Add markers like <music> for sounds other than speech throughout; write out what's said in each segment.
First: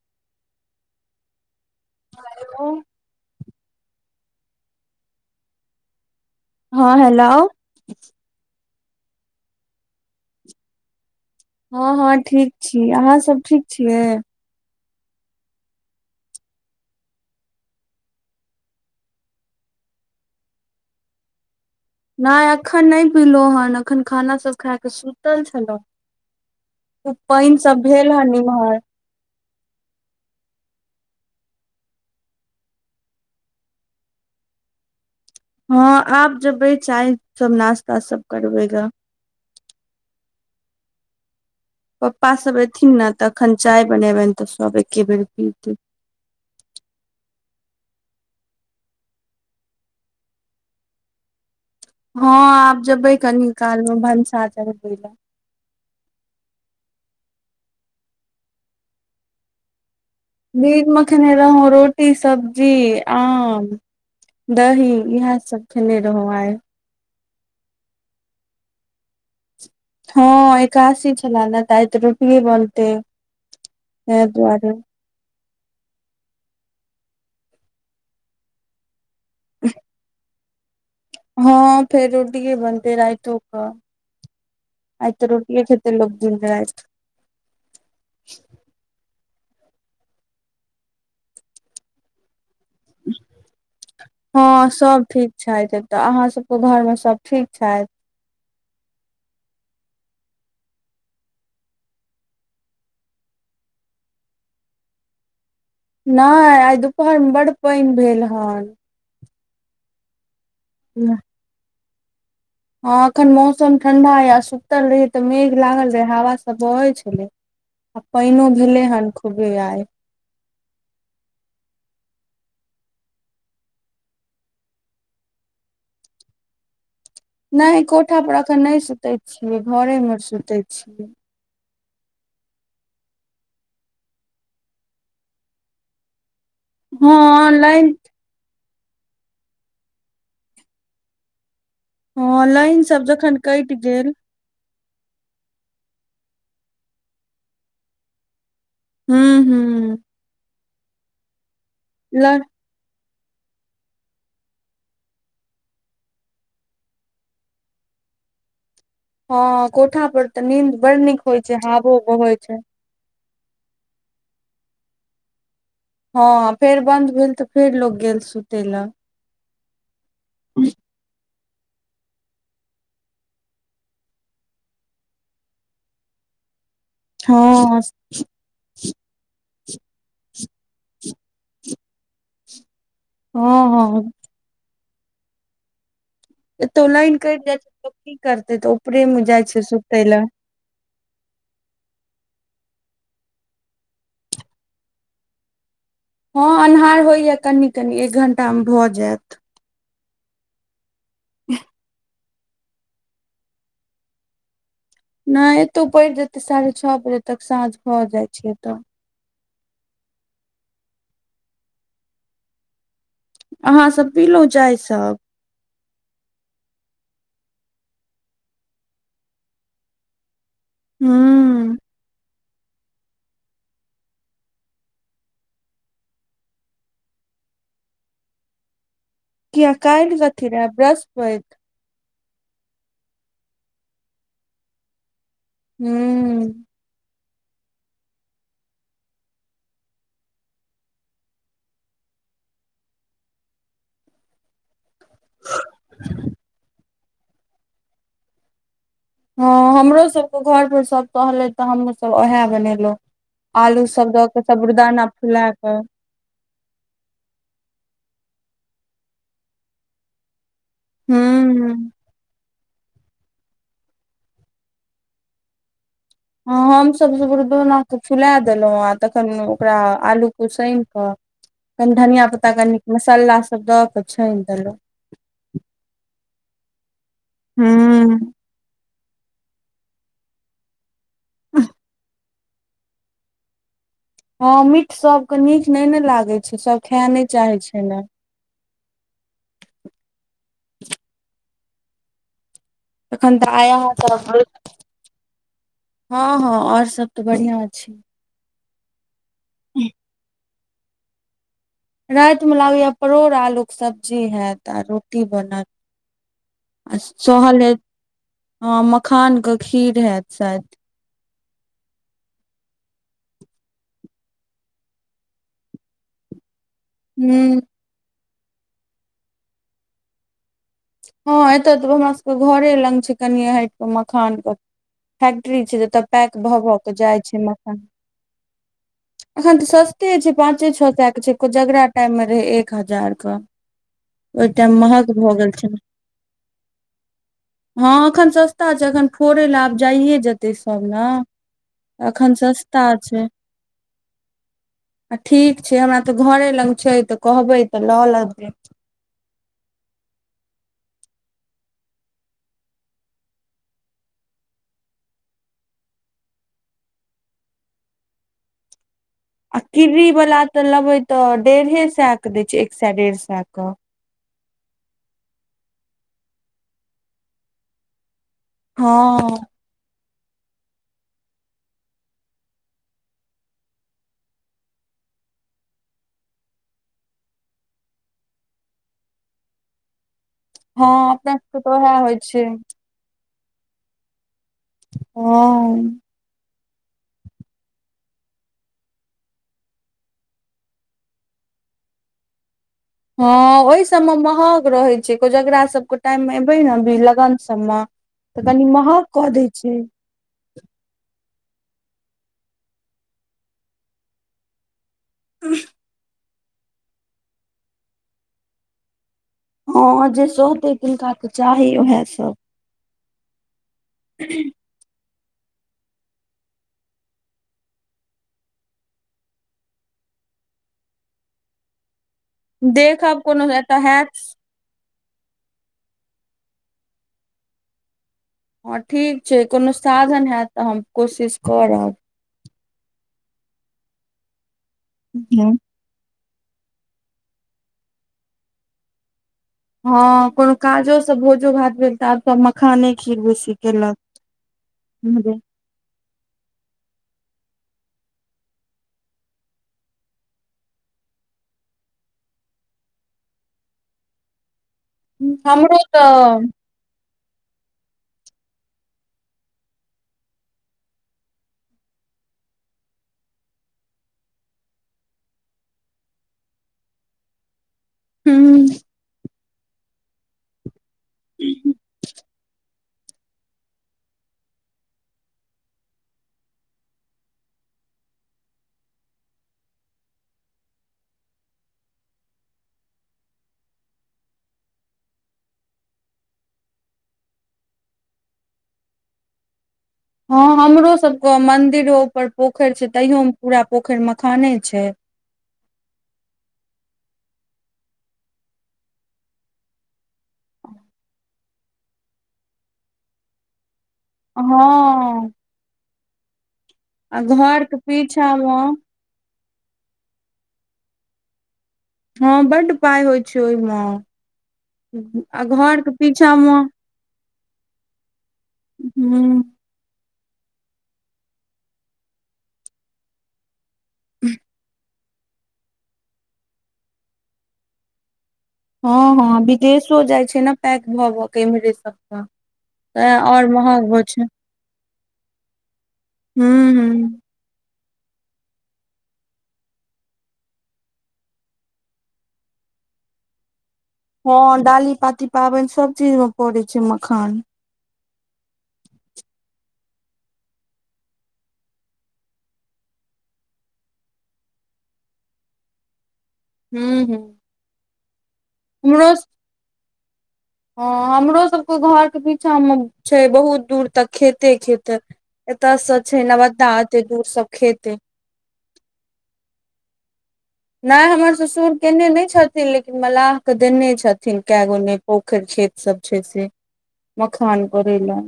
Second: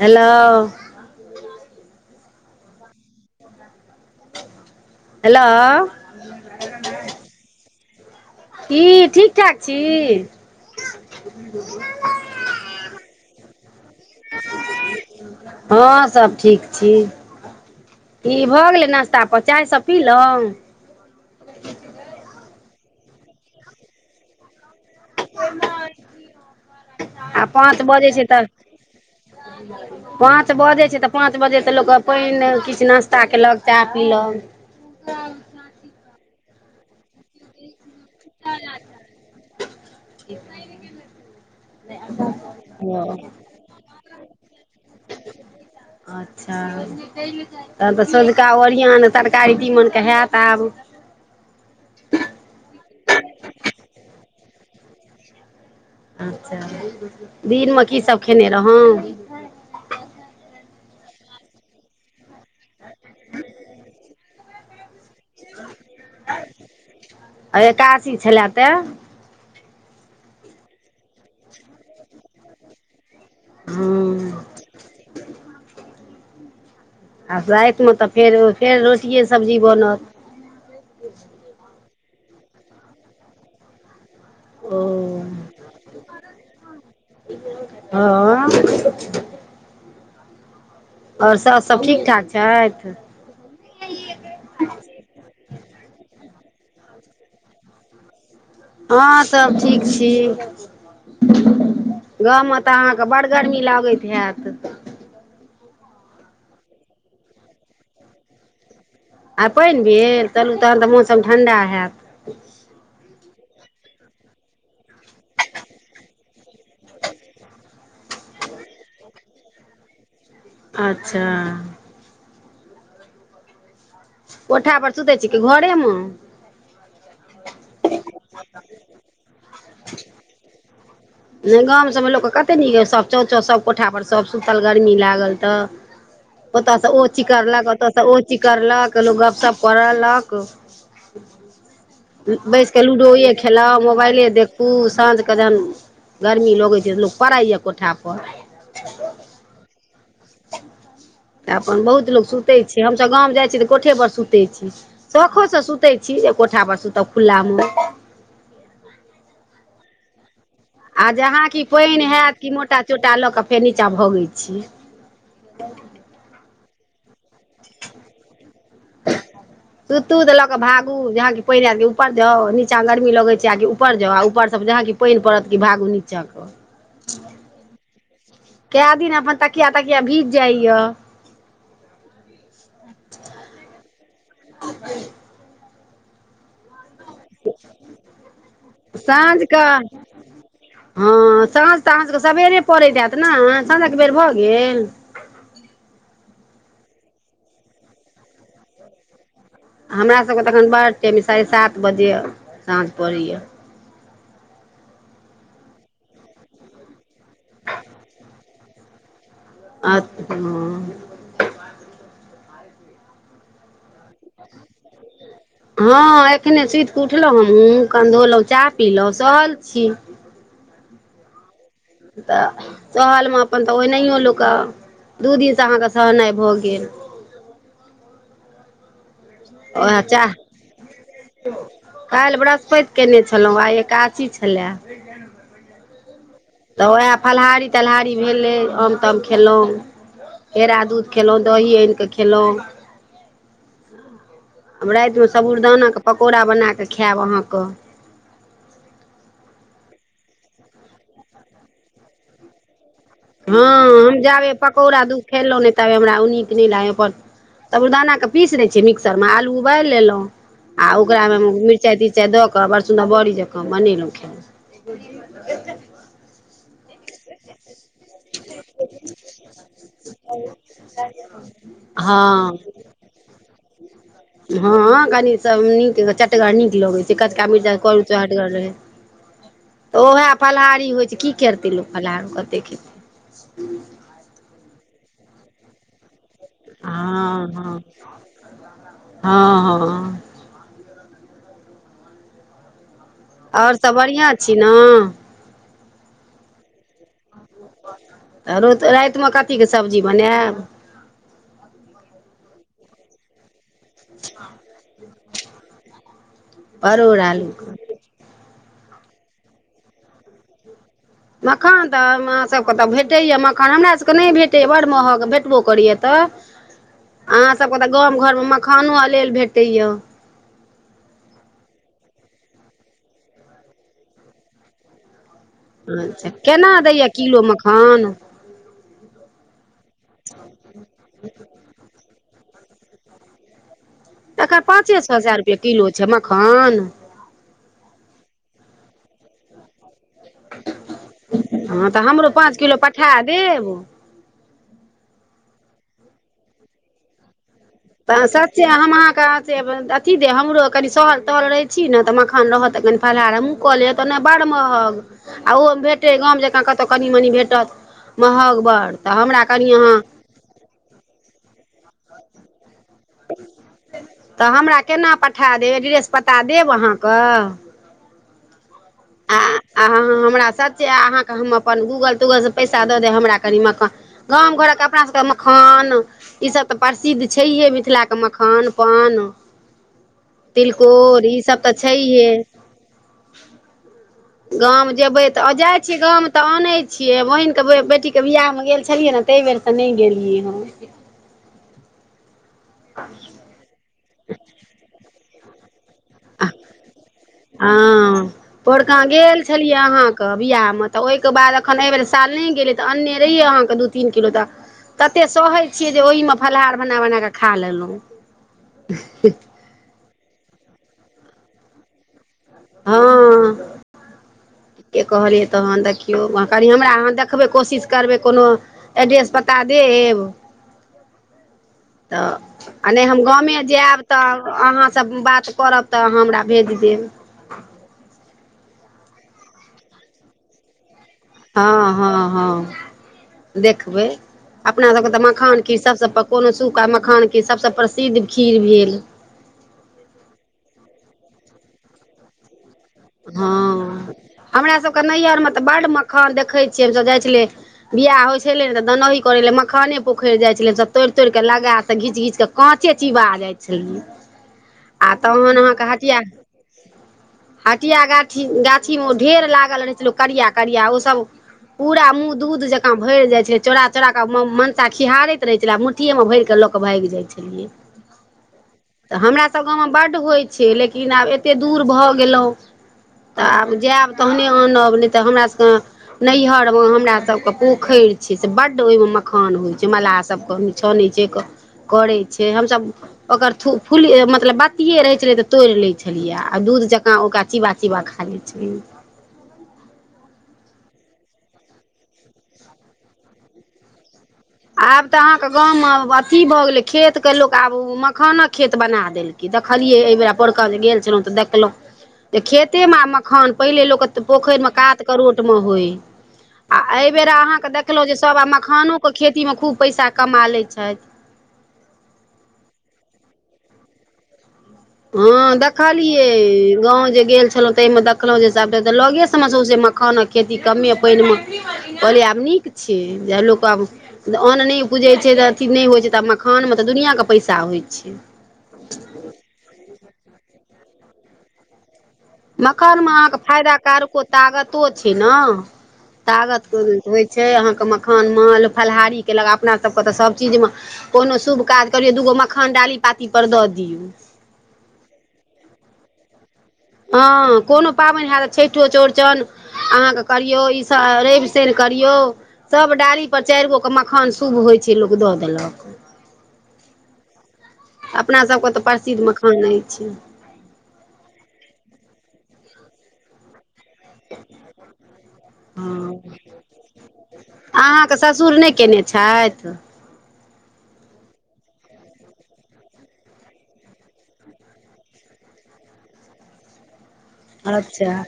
hello हँ hello hello हँ hello की ठीक ठाक छी हँ हँ ठीक छी अहाँ सब ठीक छियै हँ सभ ठीक छी की भऽ गेलै नाश्ता पान चाय सब पीलहुँ नहि अखन नहि पीलहु हन अखन खाना सब खाय के सुतल छलहु उ आ पानि पाँच सब बजै भेल छै हँ तऽ इम्हर <inaudible> पाँच बजैत छै तऽ पाँच बजे तऽ लोक क पानि किछ नाश्ता कयेलक चाह पीलक हँ आब जेबै चाय सब नाश्ता सभ <inaudible> पपा सभ एयथिन ओ न तखन चाय बनेबैन तऽ सभ एके बेर पीतै अच्छा तहन तऽ सँझका ओरियान तरकारी तीमन केऽ हैत आब हँ आब जेबै कनि काल मे भनसा चढ़बै लऽ अच्छा दिनमे की सब खेने रहौ दिन मे खेने रहौ रोटी सब्जी आम दही इहै सब खेने रहुँ आय आ एकासी छलै तैय हँ एकादशी छलै ने तऽ आय रोटी बनते हँ ताइ दुआरे <unintelligible> आब रातिमे तऽ फेर फेर रोटिए सब्जी बनत हँ फेर रोटीये बनते रातो कऽ ओ आइ तऽ रोटीेये खेतै लोक दिन राइत हँ आओर सास सब ठीक ठाक छैथ हँ सब ठीक छैथ तऽ अहाँ सबके घरमे सब ठीक छैथ हँ सब ठीक छी गाँव म तऽ अहाँ क बड़ गर्मी लागैत हैत नाइ आइ दुपहर मे बड पाइन भेल हन आ पानि भेल चलू तहन तऽ मौसम ठण्डा हैत हँ एखन मौसम ठंडा या सुतल रहै तऽ मेघ लागल रहै हवा सभ बहैत छलै आ पाइनो भेले हन खूबे आय अच्छह कोठा पर सुतै छी की घरे मऽ नइ कोठा पर अखन नइ सुतै छियै घरे म सुतै छियै नइ गाँव सभमे लोकके कतेक निक सभ चौ चौ सभ कोठा पर सभ सुतल गर्मी लागल तऽ ओतऽ सँ ओ हँ चीकरलक लाइन ओतऽ सँ ओ चीकरलक कहलहुँ गपशप करलक हँ बैस लाइन कऽ सब लूडोए जखन कटि खेलाउ गेल मोबाइले देख खूब साँझ कऽ जहन गरमी लगै छै त लोक पड़ैए कोठापर हूँ हूँ तऽ अपन बहुत ल लोक सुतै छै हमसभ गाम जाइत छी तऽ कोठेपर सुतै छै शौखो से सुतै छी जे कोठा पर सुतब खुल्लामे हँ कोठा पर तऽ नींद बड़ आ नीक होइ जहाँ छै कि हावो पानि हैत बहइ कि छै मोटा चोटा लऽ कऽ फेर निचाँ भोगै छी हँ फेर बंन्द भेल तऽ फेर लोग गेल सुतय ले तुतु देेलक भागू जहाँ कि पाइन आयत कि ऊपर जाउ निचाँ गर्मी लगै छै आ कि ऊपर जाउ आर उपर सँ जहाँ कि पाइन पड़त कि भागू निचाँके हँ केए दिन अपन तकिया तकिया भीज जाइया ह ह <inaudible> एतो लाइन कटि जाइ छै त की करतै तऽ ऊपरे मे साँझ जाइ छी कऽ सुते लऽ हँ साँझ तऽ अहाँ सभके सबेरे पड़ैत आयत ने साँझक बेर भऽ गेल हँ अन्हार होइए कनि कनि एक घण्टामे भऽ जायत हमरा सभके तऽएखन बड टेम साढ़े सात बजे साँझ पड़ैए नहि एतौ पड़ि जेतै साढ़े छओ बजे तक साँझ भऽ जाइ छै एतऽ अ ह अहाँ सब पीलो चाय सब हँ एखने सुति कऽ उठलहुँ हम मुँह कन धोलहुँ चाह पीलहुँ सहल छी हू तऽ सहलमे अपन तऽ ओनाहियो लोकऽ कऽ दू दिनसँ अहाँके सहनाइ भऽ गेल किया उएह काइल चाह कथि रहै बृहस्पति काल्हि बृहस्पति केयने छलहुँं आइ एकादशी छलए <inaudible> हूँ तऽ उएह फलाहारी तलहारी भेलै आम ताम खेयलहुँ केरा दूध खेयलहुँ दही आनि कऽ खेयलहुँ हम रातिमे साबूदानाके पकौड़ा बना कऽ खायब अहाँके हँ हमरो सभके घरपर सभ टहलै तऽ हमहूँसभ उएह बनेलहुँ हँ हम जाबे पकौड़ा दुख फुला खेलहु ने कऽ तबे हमरा उनी नी ल अपन तब साबुरदानाके पीसि दै छियै मिक्सरमे आलू उबालि लेलहुँ आ ओकरामे हूँ मिरचाइ तिरच‌‌‌‌‌‌‌‌‌‌ाइ द कऽ बड़ सुन्दर बरी जँकऽ बनेलहुँ खेयहुँ <unintelligible> हँ हम सब सबूरदाना फुला देलहुं आ तखन ओकरा आलू खूब साइन कऽ कनि धनिया हँ पत्ता कनि मसाला सब दऽ क हँ कनी सब नीक चटगर नीक लगै छै कचका मिर्चा करू चहटगर रहे त ओएह फलाहारी होइ से की करतै लोक फलाहार कतेक खेतै हँ मीठ सबके नीक नहि ने लागे छै सब खायए नहि हँ चाहे हँ छै ने हँ हँ तखन तऽ आया आओर सब बढ़िआँ आहासब छी ने हँ हँ और सब तऽ बढ़ियां छै तऽ रो रातिमे कथीके सब्जी बनाब रातिमे लागेया परोड़ आलूके सब्जी होत आ रोटी बनत आ परोड़ सहल आलूके हे अ मखान के खीर हैत शायद मखान तऽ अहाँसभकेँ तऽ भेटैएा मखान हमरासभकेँ नहि भेटैए बड़ महग भेटबो करैए तऽ हूँ अहाँसभके तऽ गाम घरमे मखानो अलेल भेटैएा हँ एतऽ तऽ हमरा सबके घरे लग छै कने हटि कऽ मखान के फैक्ट्री छै जतय अच्छा पैक भऽ भऽ केना कऽ दैए जाइ छै किलो मखान एखन तऽ सस्ते छै पाँचे छ सए के छै कोजगरा टाइम मे रहे एक हजार के ओहि तखन टाइम पाँचे महग सए भऽ हजार गेल रुपे किलो छै मखान हँ एखन सस्ता छै एखन फोड़े लए आब जाइए जेतै ते सब ने हँ तऽ हमरो एखन पाँच किलो सस्ता पठा छै देब आ ठीक छै हमरा तऽ घरे लग छै तऽ कहबै तऽ लऽ त आहा लेबै सच्चे काच्चे अथी दे हमरो कनी सहल तहल रहे छी ने तऽ मखान रहत त कनी फलहार क लेब त ने बड़ महग आ ओहोमे भेटै गाम जँकाँ कतहु कनि मनि भेटत महग बड़ तऽ हमरा आ कनि अहाँ किरी वाला तऽ लेबे तऽ डेढ़े सए के दै छै एक सए डेढ़ सए के तऽ हमरा केना पठा देब एड्रेस पता देब अहाँके हँ आ अहाँ हमरा सच अहाँकेँ हम अपन गूगल तूगल सँ पैसा दऽ देब हमरा कनि मकान गाम घरके अपना सबके मखान ई सभ तऽ प्रसिद्ध छैहे मिथिलाके मखान पान हँ तिलकोर अपना सबके ईसभ तऽ उएह होइ छैहे छै गाम जेबै तऽ आ हँ जाइ छी गाम तऽ आनै छियै बहिनके बेटीक के बियाह मे गेल छलियै ने ताहि बेर तऽ नहि गेलियै हम हँ ओहि सब मे महग रहै छै कोजगरा सबके टाइम मे एबे न अभी लगन सब मे हँ तऽ कनी महग कऽ दै छै के बियाहमे तऽ ओहिके बाद एखन एहिबेर साल नहि गेलै तऽ अन्ने रहियै अहाँकेँ दू तीन किलो तऽ तते सहै छियै जे ओहिमे फलाहार बना बना कऽ खा लेलहुँ हँ जे सहतै तिनका त चाही उएह सब हँ <inaudible> के कहलियै तहन देखियौ कनि हमरा अहाँ देखबै कोशिश करबै कोनो एड्रेस पता देब <inaudible> तऽ आ नहि देखब हम कोनो गामे एतऽ जायब हैत तऽ अहाँ सँ बात करब तऽ हमरा भेज देब हँ ठीक छै कोनो साधन हैत तऽ हम कोशिश हँ करब हँ हँ देखबै अपना सबके तऽ मखान के सबसँ कोनो सूखा मखान के सभसँ प्रसिद्ध खीर भेल हँ कोनो काजो सब भोजो भात भेल तऽ आब सब म मखाने खीर बेसी हँ हमरा सबके केलक नैहरमे तऽ बड्ड मखान देखै छियै हमसभ जाइ छलियै बियाह होइ छले ने तऽ दनही करे ले मखाने पोखरि जाइ छलै सब तोड़ि तोड़िक के लगा त घीच घीच के काँचे चीबा जाय छलै हमरो त हटिया गाछी गाछीमे ढेर लागल रहै छै लोक करिया करिया ओसभ पूरा मुँह दूध जकाँ भरि जाइत छल चौरा चोरा के मनसा खिहारैत रहै छल कुट्टीएमे भरिकऽ लऽ कऽ भागि जाइ छलियै हू हमरा सब गावममे बड्ड होइ छै लेकिन आब एतेक दूर भऽ गेलहुँ तऽ आब जायब तहने आनब नहि तऽ हमरासके नैहियर मे हमरा सबके पोखरि छै से बड ओहिमे मखान होइ छै मलाह सब के छ नहि छै करै छै हमसभ ओकर फूल मतलब बत्तियए रहै छलै तऽ तोड़ि लैत छलियै आ दूध जकाँ ओकरा चिबा चिबा खा लै छै हँ हमरो सब के मंदिरो ऊपर पोखरि छै तैयो में पूरा पोखरि मखाने छै आब तऽ अहाँके गाममे अथी भऽ गेलै खेतके लोक आब मखानक खेत बना देलकै देखलियै एहि बेर पैरका जे गेल छलहुँं तऽ देखलहुँ जे खेते मे आ मखान पहिले लोक तऽ पोखरि मे कात हँ करोट मे होइ आ एहिबर घर अहाँके के देखलो जे पीछा सब आ में मखानो खेतीमे खूब पैसा कमा लै छथि हँ बड पाय होइ छै ओहिमे आ हँ घर के देखलियै पीछा मे गाँंव जे गेल छलहुं ताहि मे देखलहुँ जे सबटा तऽ लगे सम ह सौसे मखान खेती कमे पानिमे कहलै आब नीक छै जे लोक आब अन्न नहि बुजै छै तऽ अथी नहि होइ छै तऽ मखानमे तऽ दुनिआँ के पैसा होइ छै हँ हँ विदेशो जाइ छै ने पैक भऽ भऽ के इम्हरे सब तऽ मखान मे तें अहाँके और फायदा महग होइ कारको छै तागतो छै ने हू तागत हू होइ छै अहाँके मखान माल फलाहारी केलक अपना सबके तऽ सबचीज मे कोनो शुभ काज करियौ दूगो मखान डाली पाती पर दऽ दियौ हँ डाली पाती पाबन सब चीज मे पड़े छै मखान हँ कोनो पाबन हैत छठिओ चौरचन अहाँके करियौ ईसभ रवि शनि करियौ सभ डाढ़ी पर चारि गो क मखान शुभ होइ छै लोक दऽ देलक हू हू अपनासभके तऽ प्रसिद्ध मखान नहि छै हँ हमरो सबके घर के पीछा मे छै बहुत दूर तऽ खेते खेते एतऽ सँ छै हँ नबदा एते दूर सब खेते के ससुर नहि कयने छैथ नहि हमर ससुर केयने नहि छथिन लेकिन मलाह के देने छथिन कए गो मे पोखरि खेत सब छै से मखान करै लए अच्छा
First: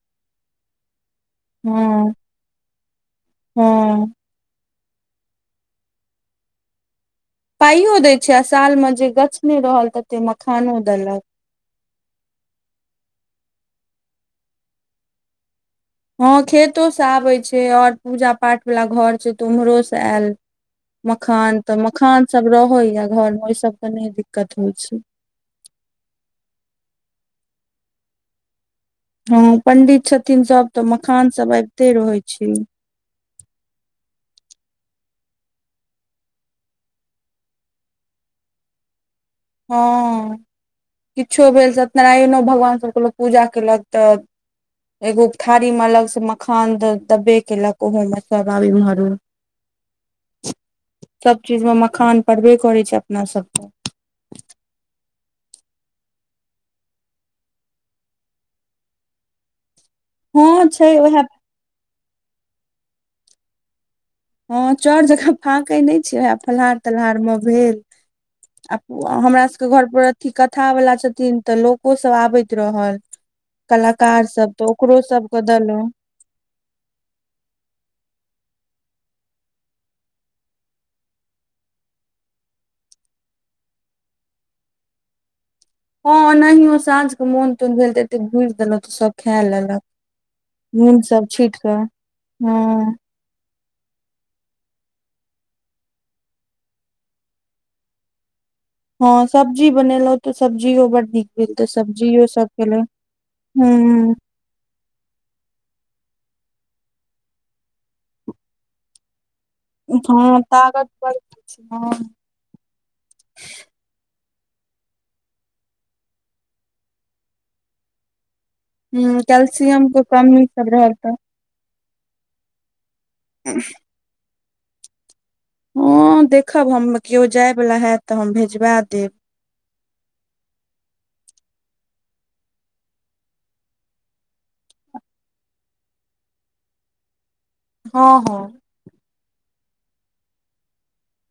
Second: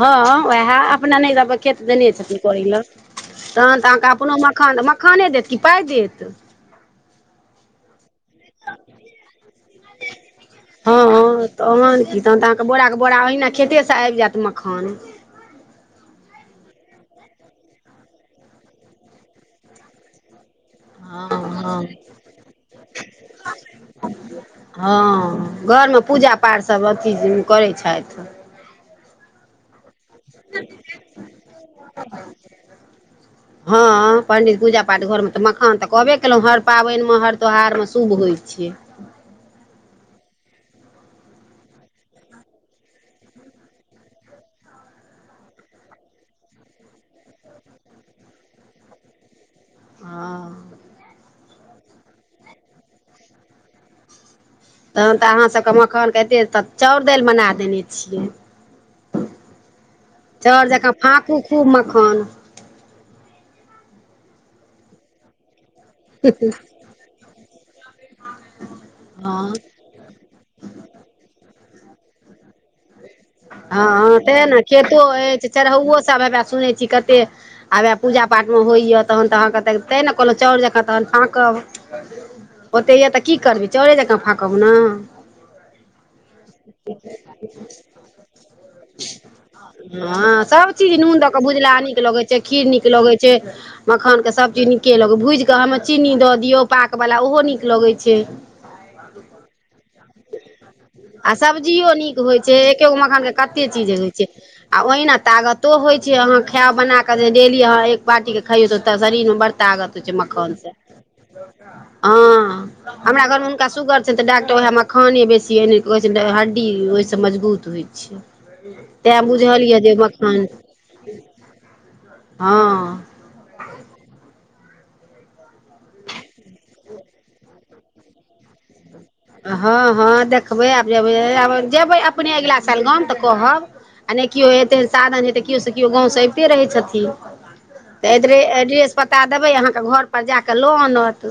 हँ उएह अपना नहि त खेत देने हँ छथिन कौड़ी ल तखन तऽ हँ अहाँकेँ अपनो मखान मखाने देत कि पाइ देत पाइयो दय छै आ साल मे जे गछने रहल तते मखानो देलक तऽ ओहन कि तहन तऽ अहाँके बोराके बोरा ओहिना खेतेसँ आबि जायत मखान हँ खेतो से आबै छै और पूजा पाठ वाला घर छै तऽ उम्हरो से आयल हँ मखान तऽ हँ मखान सब रहैया घर मे ओहि सबके नहि दिक्कत होइ छै हँ घरमे पूजा पाठ सब अथी करै छथि हँ पंडित छथिन सब तऽ मखान सब आबिते रहै छै हँ पण्डित पूजा पाठ घरमे तऽ मखान तऽ कहबे केलहुँ हर पाबनिमे हर त्यौहारमे शुभ होइ छै हँ किछो भेल सत्यनारायणो भगवान सभके लोक पूजा केलक तऽ एगो थारी मे अलग से मखान द दबे केलक ओहो में सब आब इम्हर <inaudible> हँ सब चीज मे मखान परबे करे छै अपना सबके तहन तऽ अहाँ सबके मखानके एते तक चाउर दाईल बना देने छियै हँ चाउर छै जकाँ उएह फांकू खूब मखान हँ चाउर जकाँ फाके नहि छै ओहे फलहार तलहार मे भेल आ हमरा हँ सबके घर पर ई कथा वला छथिन तऽ लोको सब आबैत रहल हँ कलाकार तेह सब ने तऽ खेतो ओकरो सबके अछि देलहुँ चढ़ौओसभ हेवए सुनैत छी कतेक आबे पूजा पाठ मे होइए तहन तऽ अहाँकेँ तऽ ते ने कहलहुँ चाउर जँकाँ तहन फाँकब ओतैय तऽ की करबै चाउरे जँकाँ फाकब न हँ ओनाहियो साँझ क मोन तोन भेल तै हँ सब चीज नून सब दऽ क छीट भुजला कऽ नीक लगैत छै हँ खीर नीक लगै होइ छै मखानके सभचीज नीके लगै भूजि कऽ हममे चीनी दऽ दियौ पाकवला ओहो नीक लगै छै हँ सब्जी बनेलहुं तऽ सब्जियो बड नीक भेल ते सब्जियो सब खेलहुँ एकेगो मखान के कते चीज होइ हूं छै आ ओहिना तागतो होइ छै अहाँ खैब बना कऽ जे डेली अहाँ एक बाटी क खइयौ त शरीर में बड़ तागत होइ छैय हँ मखान से तागत बड़ हूं हँ हमरा घर मे हुनका सुगर छनि तऽ डक्टर ओएह मखाने बेसी एन कहै छै हड्डी ओइ स मजबूत हो छै तैं बुझलइ कैल्सियम जे के कमी मखान सब रहल तऽ हँ <unintelligible> हूँ देखब हम केओ जाय वला हैत तऽ हम भेजबा देब हँ हँ देखबै आब जेबै आब जेबै अपने अगिला साल गाम तऽ कहब आ नहि केओ एतेहन साधन हेतै केओ से केओ गाँव से अबिते रहै छथिन तऽ हँ एड्रे हँ एड्रेस पता देबै अहाँके घर पर जा कऽ लऽ आनत